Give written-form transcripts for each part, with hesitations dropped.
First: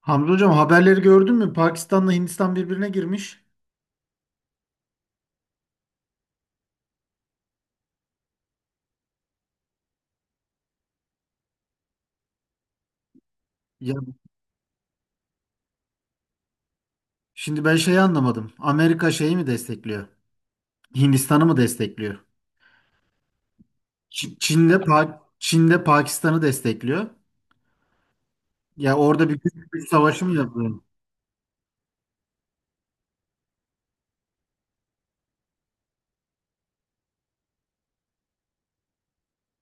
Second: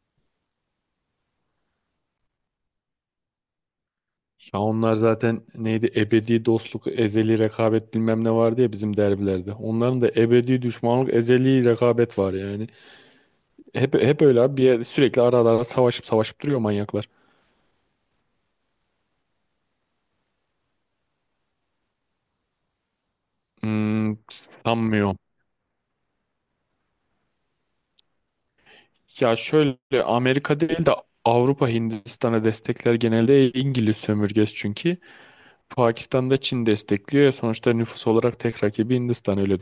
Hamza hocam haberleri gördün mü? Pakistan'la Hindistan birbirine girmiş. Ya onlar zaten neydi? Ebedi dostluk, ezeli rekabet bilmem ne vardı ya bizim derbilerde. Onların da ebedi düşmanlık, ezeli rekabet var yani. Ya Hep hep öyle abi bir yer, sürekli ara ara savaşıp savaşıp duruyor manyaklar. şimdi ben şeyi anlamadım. Amerika şeyi mi destekliyor? Hindistan'ı mı destekliyor? Hmm, Çin- Çin'le sanmıyorum. Pa- Çin'le Pakistan'ı destekliyor. Ya orada bir Ya güç şöyle savaşı mı Amerika yapıyor? değil de Avrupa Hindistan'a destekler genelde İngiliz sömürgesi çünkü. Pakistan'da Çin destekliyor ya sonuçta nüfus olarak tek rakibi Hindistan öyle.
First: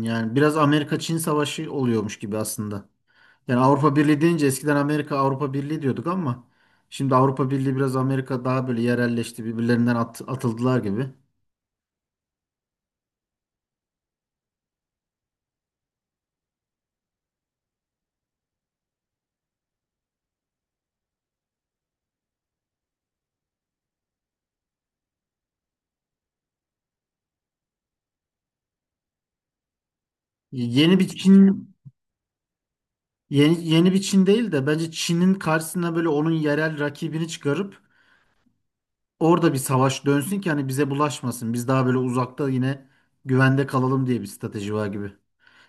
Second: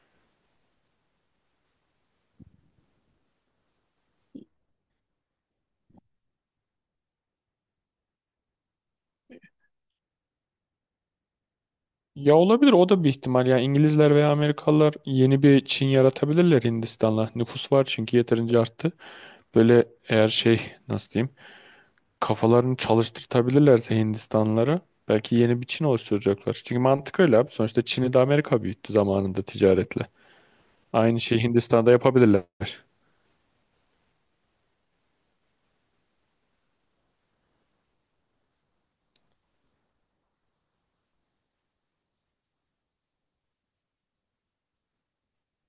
Yani biraz Amerika-Çin savaşı oluyormuş gibi aslında. Yani Avrupa Birliği deyince eskiden Amerika Avrupa Birliği diyorduk ama şimdi Avrupa Birliği biraz Amerika daha böyle yerelleşti, birbirlerinden atıldılar gibi. Ya olabilir o da bir ihtimal. Yani İngilizler veya Amerikalılar yeni bir Çin yaratabilirler Hindistan'la. Nüfus var çünkü yeterince arttı. Böyle eğer şey, nasıl diyeyim, kafalarını çalıştırtabilirlerse Hindistanlılara belki yeni bir Çin oluşturacaklar. Çünkü mantık öyle abi. Sonuçta Çin'i de Amerika büyüttü zamanında ticaretle. Yeni bir Aynı şeyi Çin. Hindistan'da yapabilirler. Yeni bir Çin değil de bence Çin'in karşısına böyle onun yerel rakibini çıkarıp orada bir savaş dönsün ki hani bize bulaşmasın. Biz daha böyle uzakta yine güvende kalalım diye bir strateji var gibi.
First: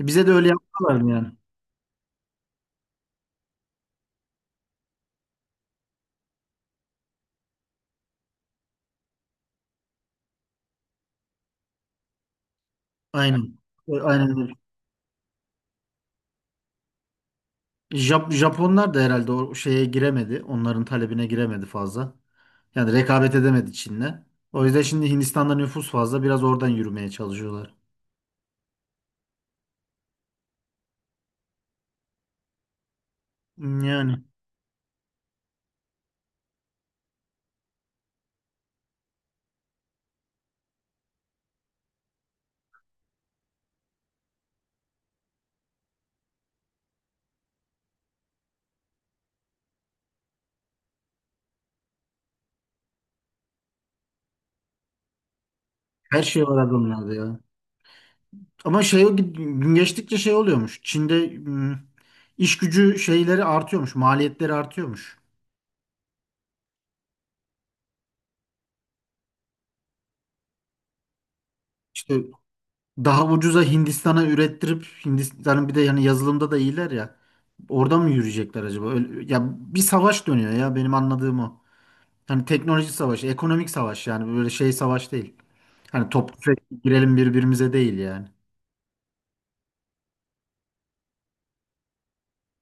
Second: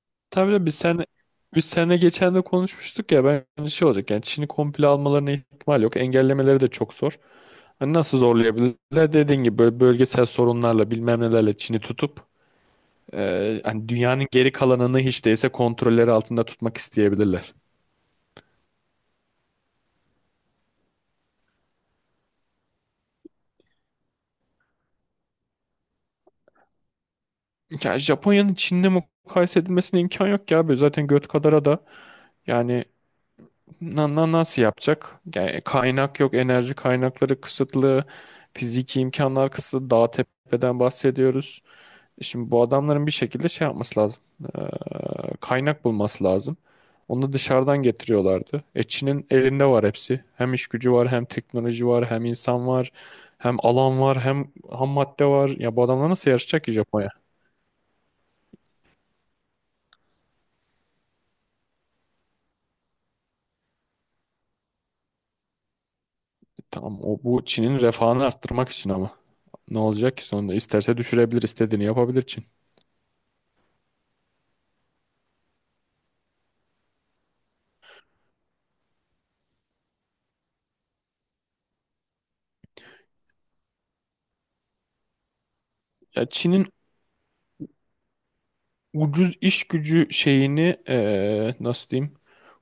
E bize de öyle Tabii de yaptılar mı yani? biz seninle geçen de konuşmuştuk ya, bence şey olacak yani Çin'i komple almalarına ihtimal yok. Engellemeleri de çok zor. Hani nasıl zorlayabilirler? Dediğin gibi böyle bölgesel sorunlarla bilmem nelerle Çin'i tutup Aynen. Hani E, dünyanın aynen geri öyle. kalanını hiç değilse kontrolleri altında tutmak isteyebilirler. Japonlar da herhalde o şeye giremedi. Onların talebine giremedi fazla. Yani rekabet edemedi Çin'le. O yüzden şimdi Hindistan'da nüfus fazla. Biraz oradan yürümeye çalışıyorlar. Ya Japonya'nın Çin'le mukayese edilmesine imkan yok ya abi. Zaten göt kadara da yani Yani nasıl yapacak? Yani kaynak yok, enerji kaynakları kısıtlı, fiziki imkanlar kısıtlı, dağ tepeden bahsediyoruz. Şimdi bu adamların bir şekilde şey yapması lazım. Ee, kaynak bulması lazım. Onu dışarıdan getiriyorlardı. E, Çin'in elinde var hepsi. Hem iş gücü var, hem teknoloji var, hem insan var, hem alan var, hem ham madde var. Ya bu adamlar her nasıl şey var yarışacak ki Japonya? adamlarda ya. Ama şey gün geçtikçe şey oluyormuş. Çin'de iş gücü şeyleri artıyormuş, maliyetleri artıyormuş. Tamam o bu Çin'in refahını arttırmak için ama. Ne olacak ki sonunda? İsterse düşürebilir, istediğini İşte yapabilir Çin. daha ucuza Hindistan'a ürettirip Hindistan'ın bir de yani yazılımda da iyiler ya. Orada mı yürüyecekler acaba? Öyle- ya bir savaş dönüyor ya benim anladığım o. Hani teknoloji savaşı, ekonomik savaş yani böyle şey savaş değil. Hani Ya top tüfek Çin'in girelim birbirimize değil yani. ucuz iş gücü şeyini nasıl diyeyim?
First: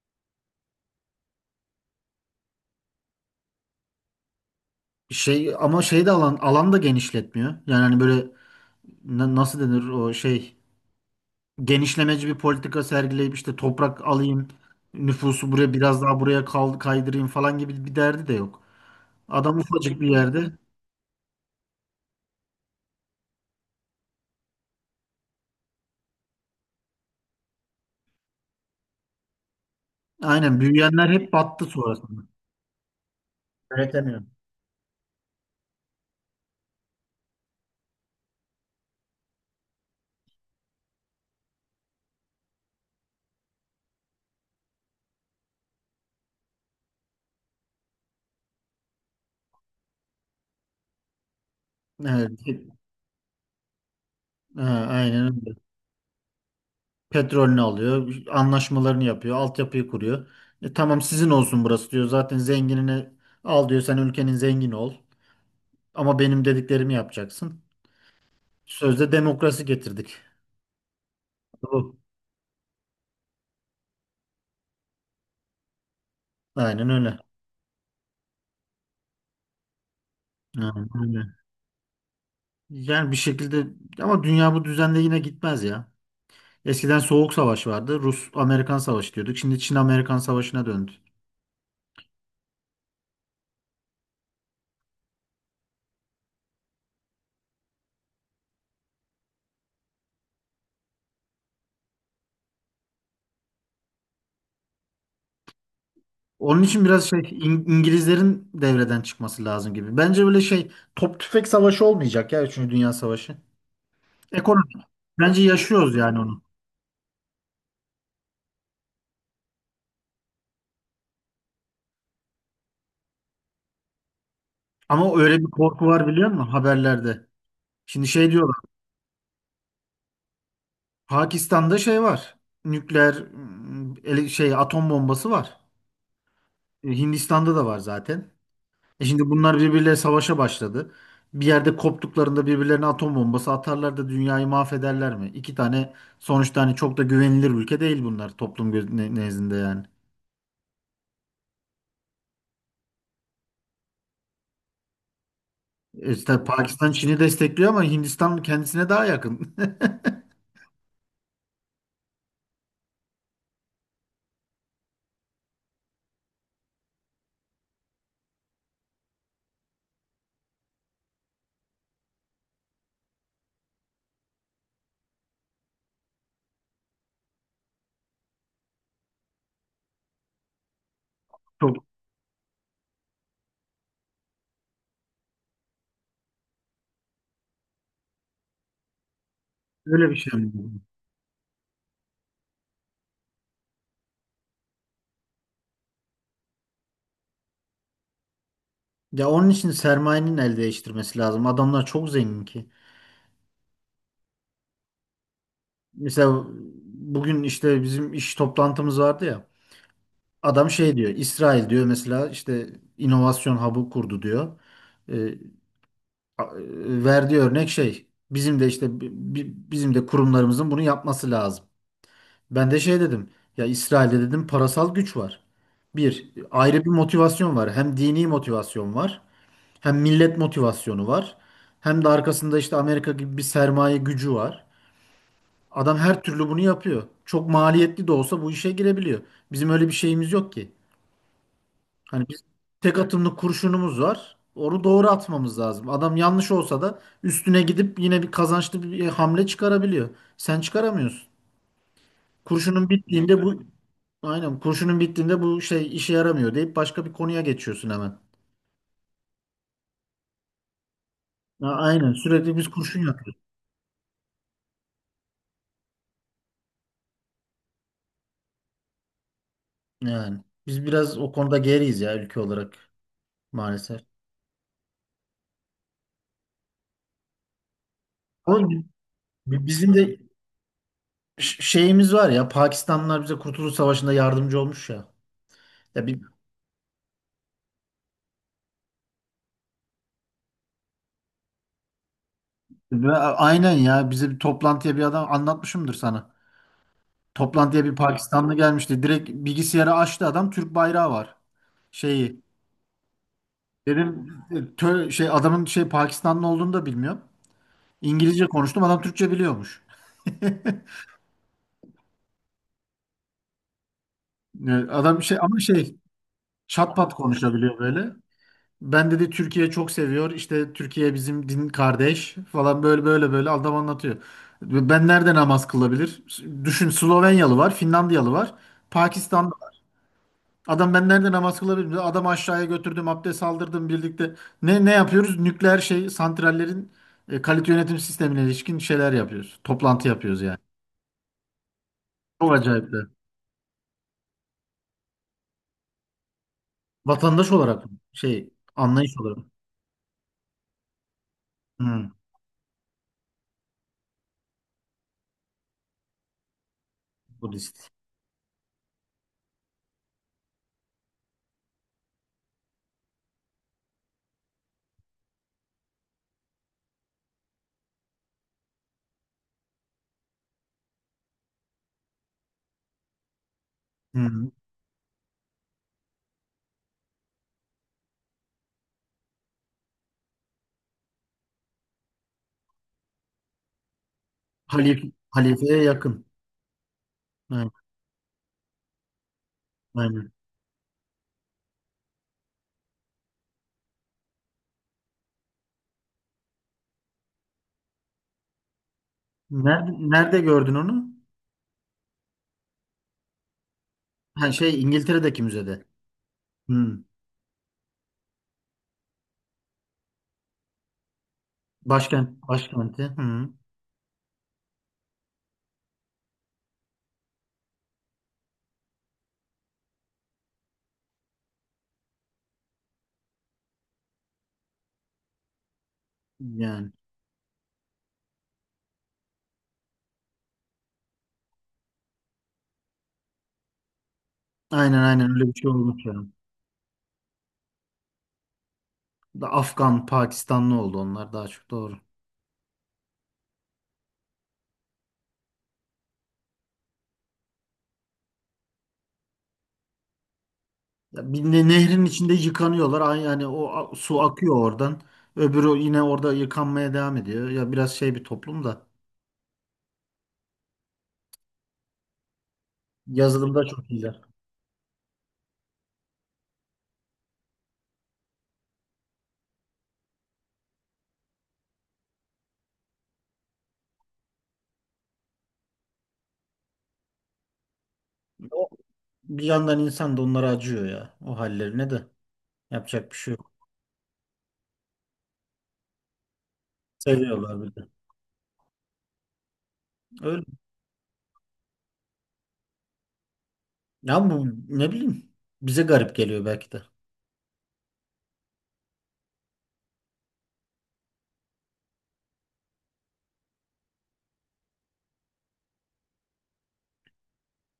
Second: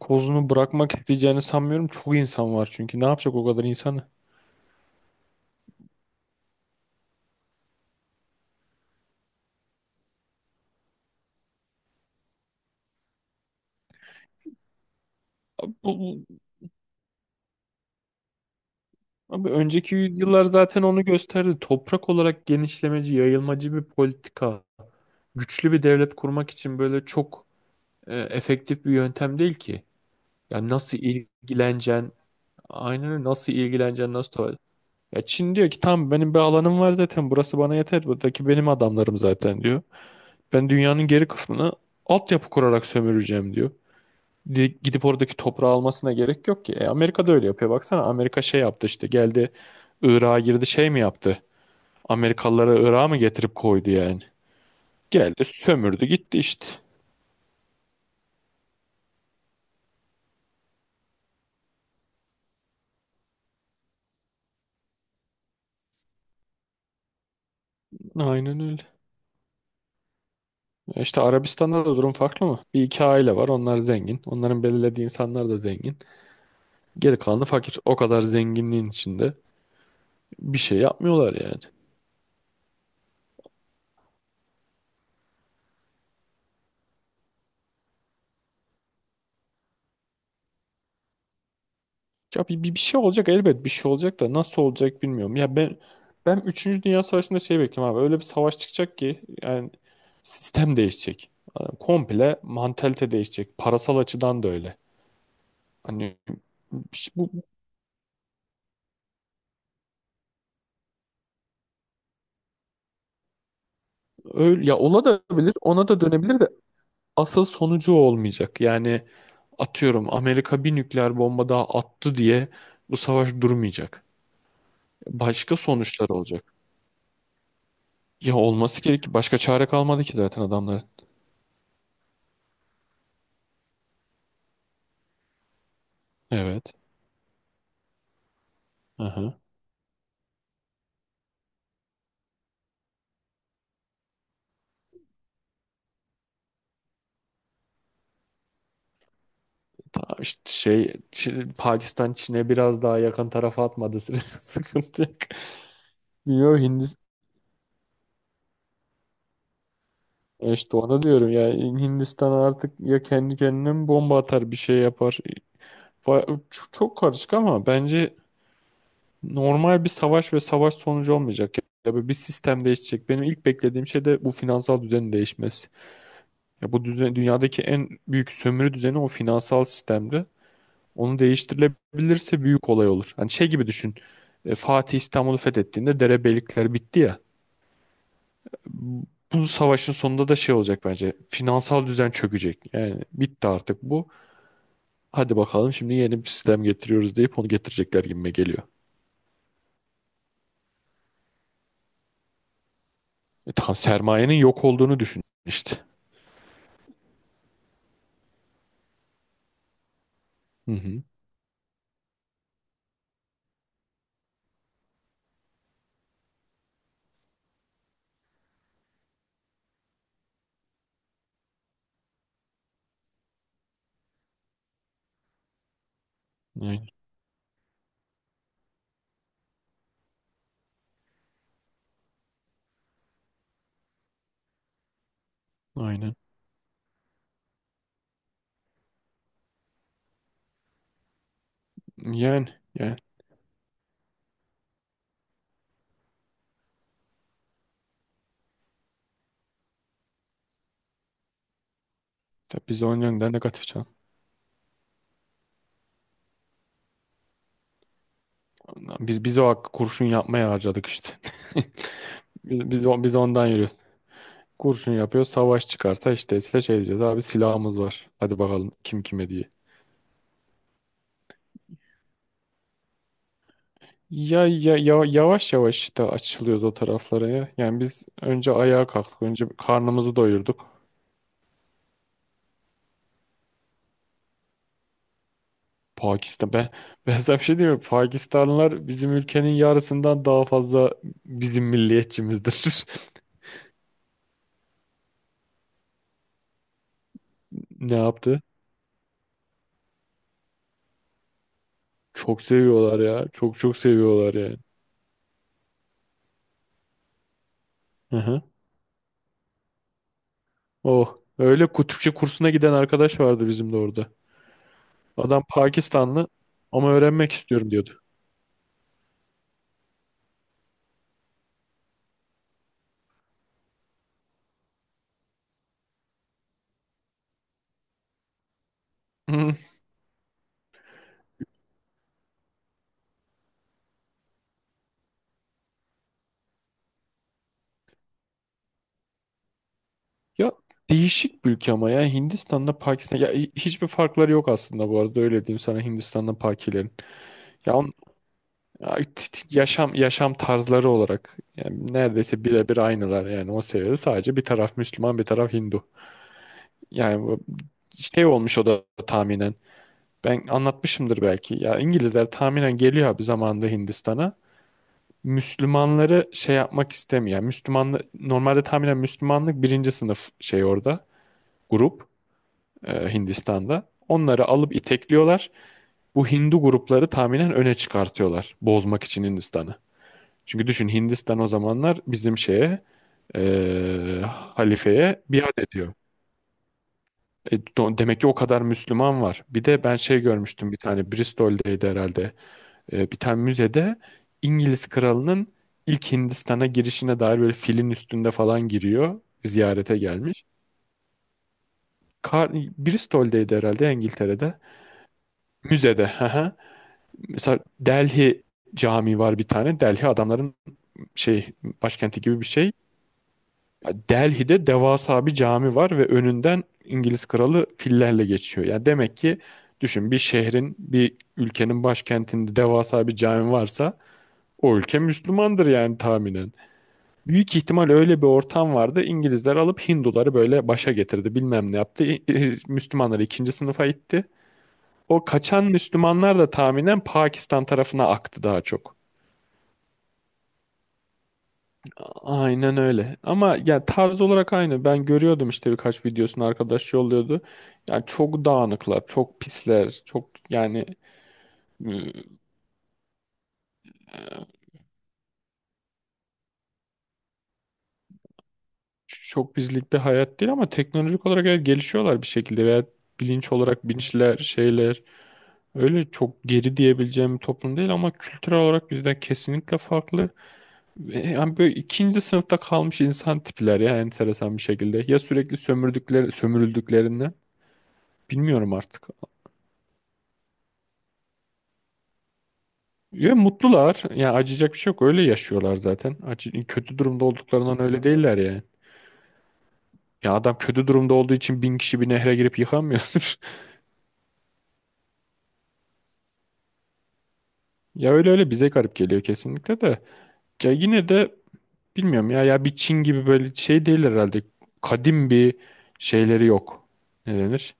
Kozunu bırakmak isteyeceğini sanmıyorum. Çok insan var çünkü. Ne yapacak o kadar insanı? Şey ama şey de alan da genişletmiyor. Yani hani böyle nasıl denir o şey, genişlemeci bir politika sergileyip işte toprak alayım, nüfusu buraya Abi, bu, biraz daha buraya kaydırayım falan gibi bir derdi de yok. abi Adam önceki ufacık bir yüzyıllar yerde. zaten onu gösterdi. Toprak olarak genişlemeci, yayılmacı bir politika. Güçlü bir devlet kurmak için böyle çok efektif bir yöntem değil ki. Aynen, Yani nasıl büyüyenler hep battı ilgileneceksin? sonrasında. Aynen öyle. Nasıl ilgileneceksin? Yönetemiyor. Nasıl tuvalet? Ya Çin diyor ki tamam benim bir alanım var zaten. Burası bana yeter. Buradaki benim adamlarım zaten diyor. Ben dünyanın geri kısmını altyapı kurarak sömüreceğim diyor. Gidip oradaki toprağı almasına gerek yok ki. E, Amerika da öyle yapıyor. Baksana Amerika şey yaptı işte, geldi Irak'a girdi, şey mi yaptı? Evet. Amerikalılara Irak'ı mı getirip koydu yani? Ha, aynen Geldi, öyle. sömürdü, gitti işte. Petrolünü alıyor, anlaşmalarını yapıyor, altyapıyı kuruyor. E, tamam sizin olsun burası diyor. Zaten zenginini al diyor. Sen ülkenin zengini ol. Ama benim dediklerimi yapacaksın. Aynen öyle. Sözde demokrasi getirdik. E, İşte Arabistan'da da Bu. durum farklı mı? Bir iki aile var, onlar zengin. Onların belirlediği insanlar da zengin. Aynen öyle. Geri kalanı fakir. O kadar zenginliğin içinde bir şey Aynen öyle. yapmıyorlar yani. Yani bir şekilde ama dünya bu düzende yine gitmez ya. Eskiden Soğuk Savaş vardı. Rus-Amerikan Savaşı diyorduk. Şimdi Çin-Amerikan Savaşı'na döndü. Ya bir şey olacak elbet, bir şey olacak da nasıl olacak bilmiyorum. Ya ben üçüncü Dünya Savaşı'nda şey bekliyorum abi. Öyle bir savaş çıkacak ki yani sistem değişecek. Yani komple mantalite değişecek. Parasal açıdan da öyle. Hani Onun için biraz şey bu İngilizlerin devreden çıkması lazım gibi. Bence böyle şey top tüfek savaşı olmayacak ya 3. Dünya Savaşı. Ekonomi. öyle ya, ona da Bence bilir, ona yaşıyoruz da yani dönebilir onu. de asıl sonucu o olmayacak. Yani atıyorum Amerika bir nükleer bomba daha attı diye bu savaş durmayacak. Ama öyle bir Başka korku var sonuçlar biliyor musun olacak. haberlerde? Şimdi şey Ya diyorlar. olması gerek. Başka çare kalmadı ki zaten adamların. Pakistan'da şey var. Nükleer ım, ele- şey atom bombası var. Evet. E, Hindistan'da da var zaten. E şimdi Aha. bunlar birbirleriyle savaşa başladı. Bir yerde koptuklarında birbirlerine atom bombası atarlar da dünyayı mahvederler mi? İki tane sonuçta hani çok da güvenilir ülke değil bunlar toplum nezdinde yani. Ta- işte şey, Pakistan Çin'e biraz daha yakın tarafa atmadı sürece sıkıntı yok. E İşte Bilmiyorum Pakistan Hindistan, Çin'i destekliyor ama Hindistan kendisine daha yakın. işte ona diyorum ya, Hindistan artık ya kendi kendine mi bomba atar, bir şey yapar. Çok karışık ama bence normal bir savaş ve savaş sonucu olmayacak. Ya böyle bir sistem değişecek. Benim ilk beklediğim şey de bu finansal düzenin değişmesi. Ya bu düzen, dünyadaki en büyük sömürü düzeni o finansal sistemdi. Onu Çok değiştirilebilirse büyük olay olur. Hani şey gibi düşün. E, Fatih İstanbul'u fethettiğinde derebeylikler bitti ya. Bu savaşın öyle bir sonunda da şey mi? şey olacak bence. Finansal düzen çökecek. Yani bitti artık bu. Hadi bakalım şimdi yeni bir sistem getiriyoruz deyip onu getirecekler gibime geliyor. Ya onun için sermayenin el değiştirmesi lazım. Adamlar çok zengin ki. E, tam sermayenin yok olduğunu düşün işte. Mesela bugün işte bizim iş toplantımız vardı ya. Adam Hı şey hı. diyor, İsrail diyor mesela işte inovasyon hub'ı kurdu diyor. E, verdiği örnek şey, bizim de işte bizim de kurumlarımızın bunu yapması lazım. Ben de şey dedim, ya İsrail'de dedim parasal güç var. Bir ayrı Aynen. bir motivasyon var. Hem dini motivasyon var, hem millet motivasyonu var. Hem de arkasında işte Amerika gibi bir sermaye gücü var. Adam Aynen. her türlü bunu yapıyor. Çok maliyetli de olsa bu işe girebiliyor. Bizim öyle bir şeyimiz yok ki. Hani biz Yani, yani. tek atımlı kurşunumuz var. Onu doğru atmamız lazım. Adam yanlış olsa da üstüne gidip yine bir kazançlı bir hamle çıkarabiliyor. Sen çıkaramıyorsun. Tabii, biz Kurşunun onun yönden bittiğinde bu negatif canım. aynen kurşunun bittiğinde bu şey işe yaramıyor deyip başka bir konuya geçiyorsun hemen. Biz o hakkı kurşun yapmaya harcadık işte. Ya aynen sürekli biz Biz biz, kurşun o- biz yapıyoruz. ondan yürüyoruz. Kurşun yapıyor. Savaş çıkarsa işte size şey diyeceğiz. Abi silahımız var. Hadi bakalım kim kime diye. Yani biz biraz o konuda geriyiz ya ülke olarak, maalesef. Ya, yavaş yavaş işte açılıyoruz o taraflara ya. Yani biz önce Ama bi- ayağa kalktık. Önce bir bizim karnımızı de doyurduk. şeyimiz var ya, Pakistanlılar bize Kurtuluş Savaşı'nda yardımcı olmuş ya. Ya bi- Pakistan. Ben, ben sana bir şey diyeyim mi? Pakistanlılar bizim ülkenin yarısından daha fazla bizim milliyetçimizdir. Ve aynen, ya bize bir toplantıya bir adam anlatmışımdır sana. Toplantıya bir Ne yaptı? Pakistanlı gelmişti. Direkt bilgisayarı açtı adam, Türk bayrağı var. Şeyi Çok seviyorlar ya. Çok çok dedim seviyorlar yani. Adamın şey Pakistanlı olduğunu da bilmiyorum. Hı hı. İngilizce konuştum, adam Türkçe biliyormuş. Oh. Öyle Türkçe kursuna giden arkadaş vardı bizim de orada. E, adam şey Adam ama şey Pakistanlı ama çat pat öğrenmek istiyorum konuşabiliyor diyordu. böyle. Ben dedi Türkiye çok seviyor. İşte Türkiye bizim din kardeş falan böyle böyle böyle adam anlatıyor. Ben nerede namaz kılabilir? Düşün, Slovenyalı var, Finlandiyalı var. Pakistanlı Hı. adam, ben nerede namaz kılabilirim? Adam aşağıya götürdüm, abdest aldırdım birlikte. Ne ne yapıyoruz? Nükleer şey santrallerin kalite yönetim sistemine ilişkin şeyler yapıyoruz. Toplantı yapıyoruz Ya yani. değişik bir ülke ama ya Çok Hindistan'da acayip de. Pakistan ya hiçbir farkları yok aslında, bu arada öyle diyeyim sana, Hindistan'da Pakilerin. Vatandaş Ya, olarak on, mı? Şey, ya anlayış t- olarak. t- yaşam yaşam tarzları olarak yani Hı, neredeyse birebir aynılar yani, o seviyede sadece bir taraf Müslüman, bir taraf Hindu. Yani bu Budist. şey olmuş o da tahminen. Ben anlatmışımdır belki. Ya İngilizler tahminen geliyor abi zamanında Hindistan'a. Müslümanları şey yapmak istemiyor. Yani Müslümanlı normalde tahminen Müslümanlık birinci sınıf şey orada, grup Hindistan'da. Onları Hı. alıp itekliyorlar. Bu Hindu grupları tahminen öne çıkartıyorlar bozmak için Hindistan'ı. Çünkü düşün, Hindistan o zamanlar bizim şeye, Halif, halifeye biat halifeye ediyor. yakın. E, Hı, demek ki o kadar Müslüman var. Bir de ben şey aynen. görmüştüm, bir tane Bristol'deydi herhalde. Bir tane müzede İngiliz kralının ilk Hindistan'a girişine dair, böyle filin üstünde falan giriyor. Nerede, Ziyarete nerede gelmiş. gördün onu? Bristol'deydi herhalde Ha, İngiltere'de. şey İngiltere'deki müzede. Müzede. Hı hı. Hı. Mesela Delhi Camii var bir tane. Delhi adamların şey, başkenti gibi bir Başkent, şey. başkenti. Hı. Delhi'de devasa bir cami var ve önünden İngiliz kralı fillerle geçiyor. Yani demek ki düşün, bir şehrin, bir ülkenin başkentinde devasa bir cami varsa o ülke Müslümandır yani tahminen. Yani. Büyük ihtimal öyle bir ortam vardı. İngilizler alıp Hinduları böyle başa getirdi. Bilmem ne yaptı. Müslümanları ikinci sınıfa itti. Aynen O aynen öyle bir kaçan şey olmuş ya. Müslümanlar da tahminen Pakistan tarafına aktı daha çok. Da Afgan, Pakistanlı oldu onlar daha çok, doğru. Aynen öyle. Ama ya tarz olarak aynı. Ben görüyordum işte, birkaç videosunu arkadaş yolluyordu. Yani çok dağınıklar, çok pisler, çok yani Ya bir ne- e, nehrin içinde yıkanıyorlar. Yani o su akıyor oradan. Öbürü yine orada yıkanmaya devam ediyor. Ya biraz şey bir toplum da. çok bizlik bir hayat değil, ama teknolojik olarak evet, gelişiyorlar bir şekilde veya bilinç Yazılımda olarak çok iyiler. bilinçler, şeyler. Öyle çok geri diyebileceğim bir toplum değil ama kültürel olarak bizden kesinlikle farklı. Ve yani böyle ikinci sınıfta kalmış insan tipler ya, enteresan bir şekilde. Ya sürekli sömürdükleri, sömürüldüklerinden O, bilmiyorum artık. bir yandan insan da onlara acıyor ya. O hallerine de. Yapacak bir şey Ya yok. mutlular. Ya acıyacak bir şey yok. Öyle yaşıyorlar zaten. Acı, kötü durumda Seviyorlar bir olduklarından de. öyle değiller yani. Ya Öyle. adam kötü durumda olduğu için 1.000 kişi bir nehre girip yıkanmıyordur. Ya bu ne bileyim. Bize garip geliyor belki de. Ya öyle öyle bize garip geliyor kesinlikle de. Ya yine de bilmiyorum ya bir Çin gibi böyle şey değil herhalde. Kadim bir şeyleri yok. Ne denir?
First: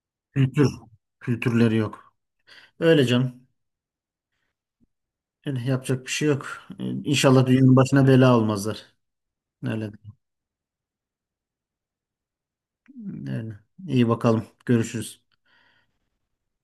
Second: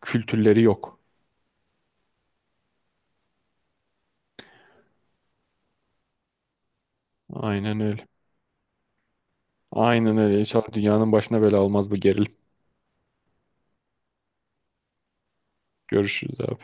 Kültürleri Kültür. yok. Kültürleri yok. Öyle canım. Yani yapacak bir şey yok. İnşallah dünyanın Aynen öyle. başına bela olmazlar. Öyle. Aynen öyle. İnşallah dünyanın başına bela olmaz bu gerilim. Öyle. İyi bakalım. Görüşürüz. Görüşürüz abi.